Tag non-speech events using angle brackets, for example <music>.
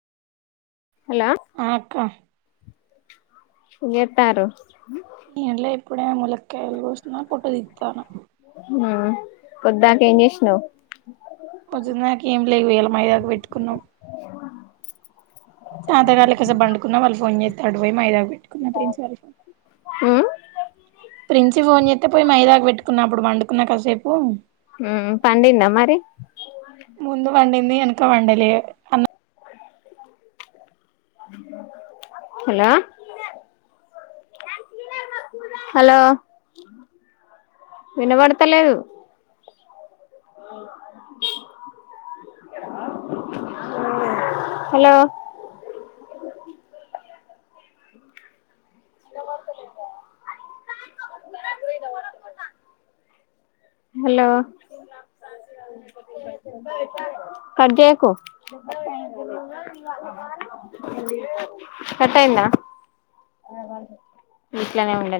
Hello. ఆ అక్క. ఎట్టారు. ఏం లే ఇప్పుడు ములకాయలు కోసిన పొట్టు దిత్తాన. ఆ పద్దక ఏం చేసినావు. వద్దు నాక ఏం లేవు వళ మైదాకా పెట్టుకున్నాం. తాగాళ్లకిస బండుకున్నా వాళ్ళు ఫోన్ చేస్తాడు పోయి మైదా పిన్. ఆఫ్రిన్ చల్ మ్మ్ ప్రిన్స్ ఫోన్ చేన్. పోయి మైదాకు పెట్టుకున్నప్పుడు వండుకున్నా కాసేపు. హమ్ పండిందా మరి. ముందు వడిీంది ఎనక వండలే. <inaudible> హలో. హలో వినబడతలేదు. హలో. హలో. కట్ చేయకు. కట్ అయిందా. అ ఇట్లనే ఉండన్.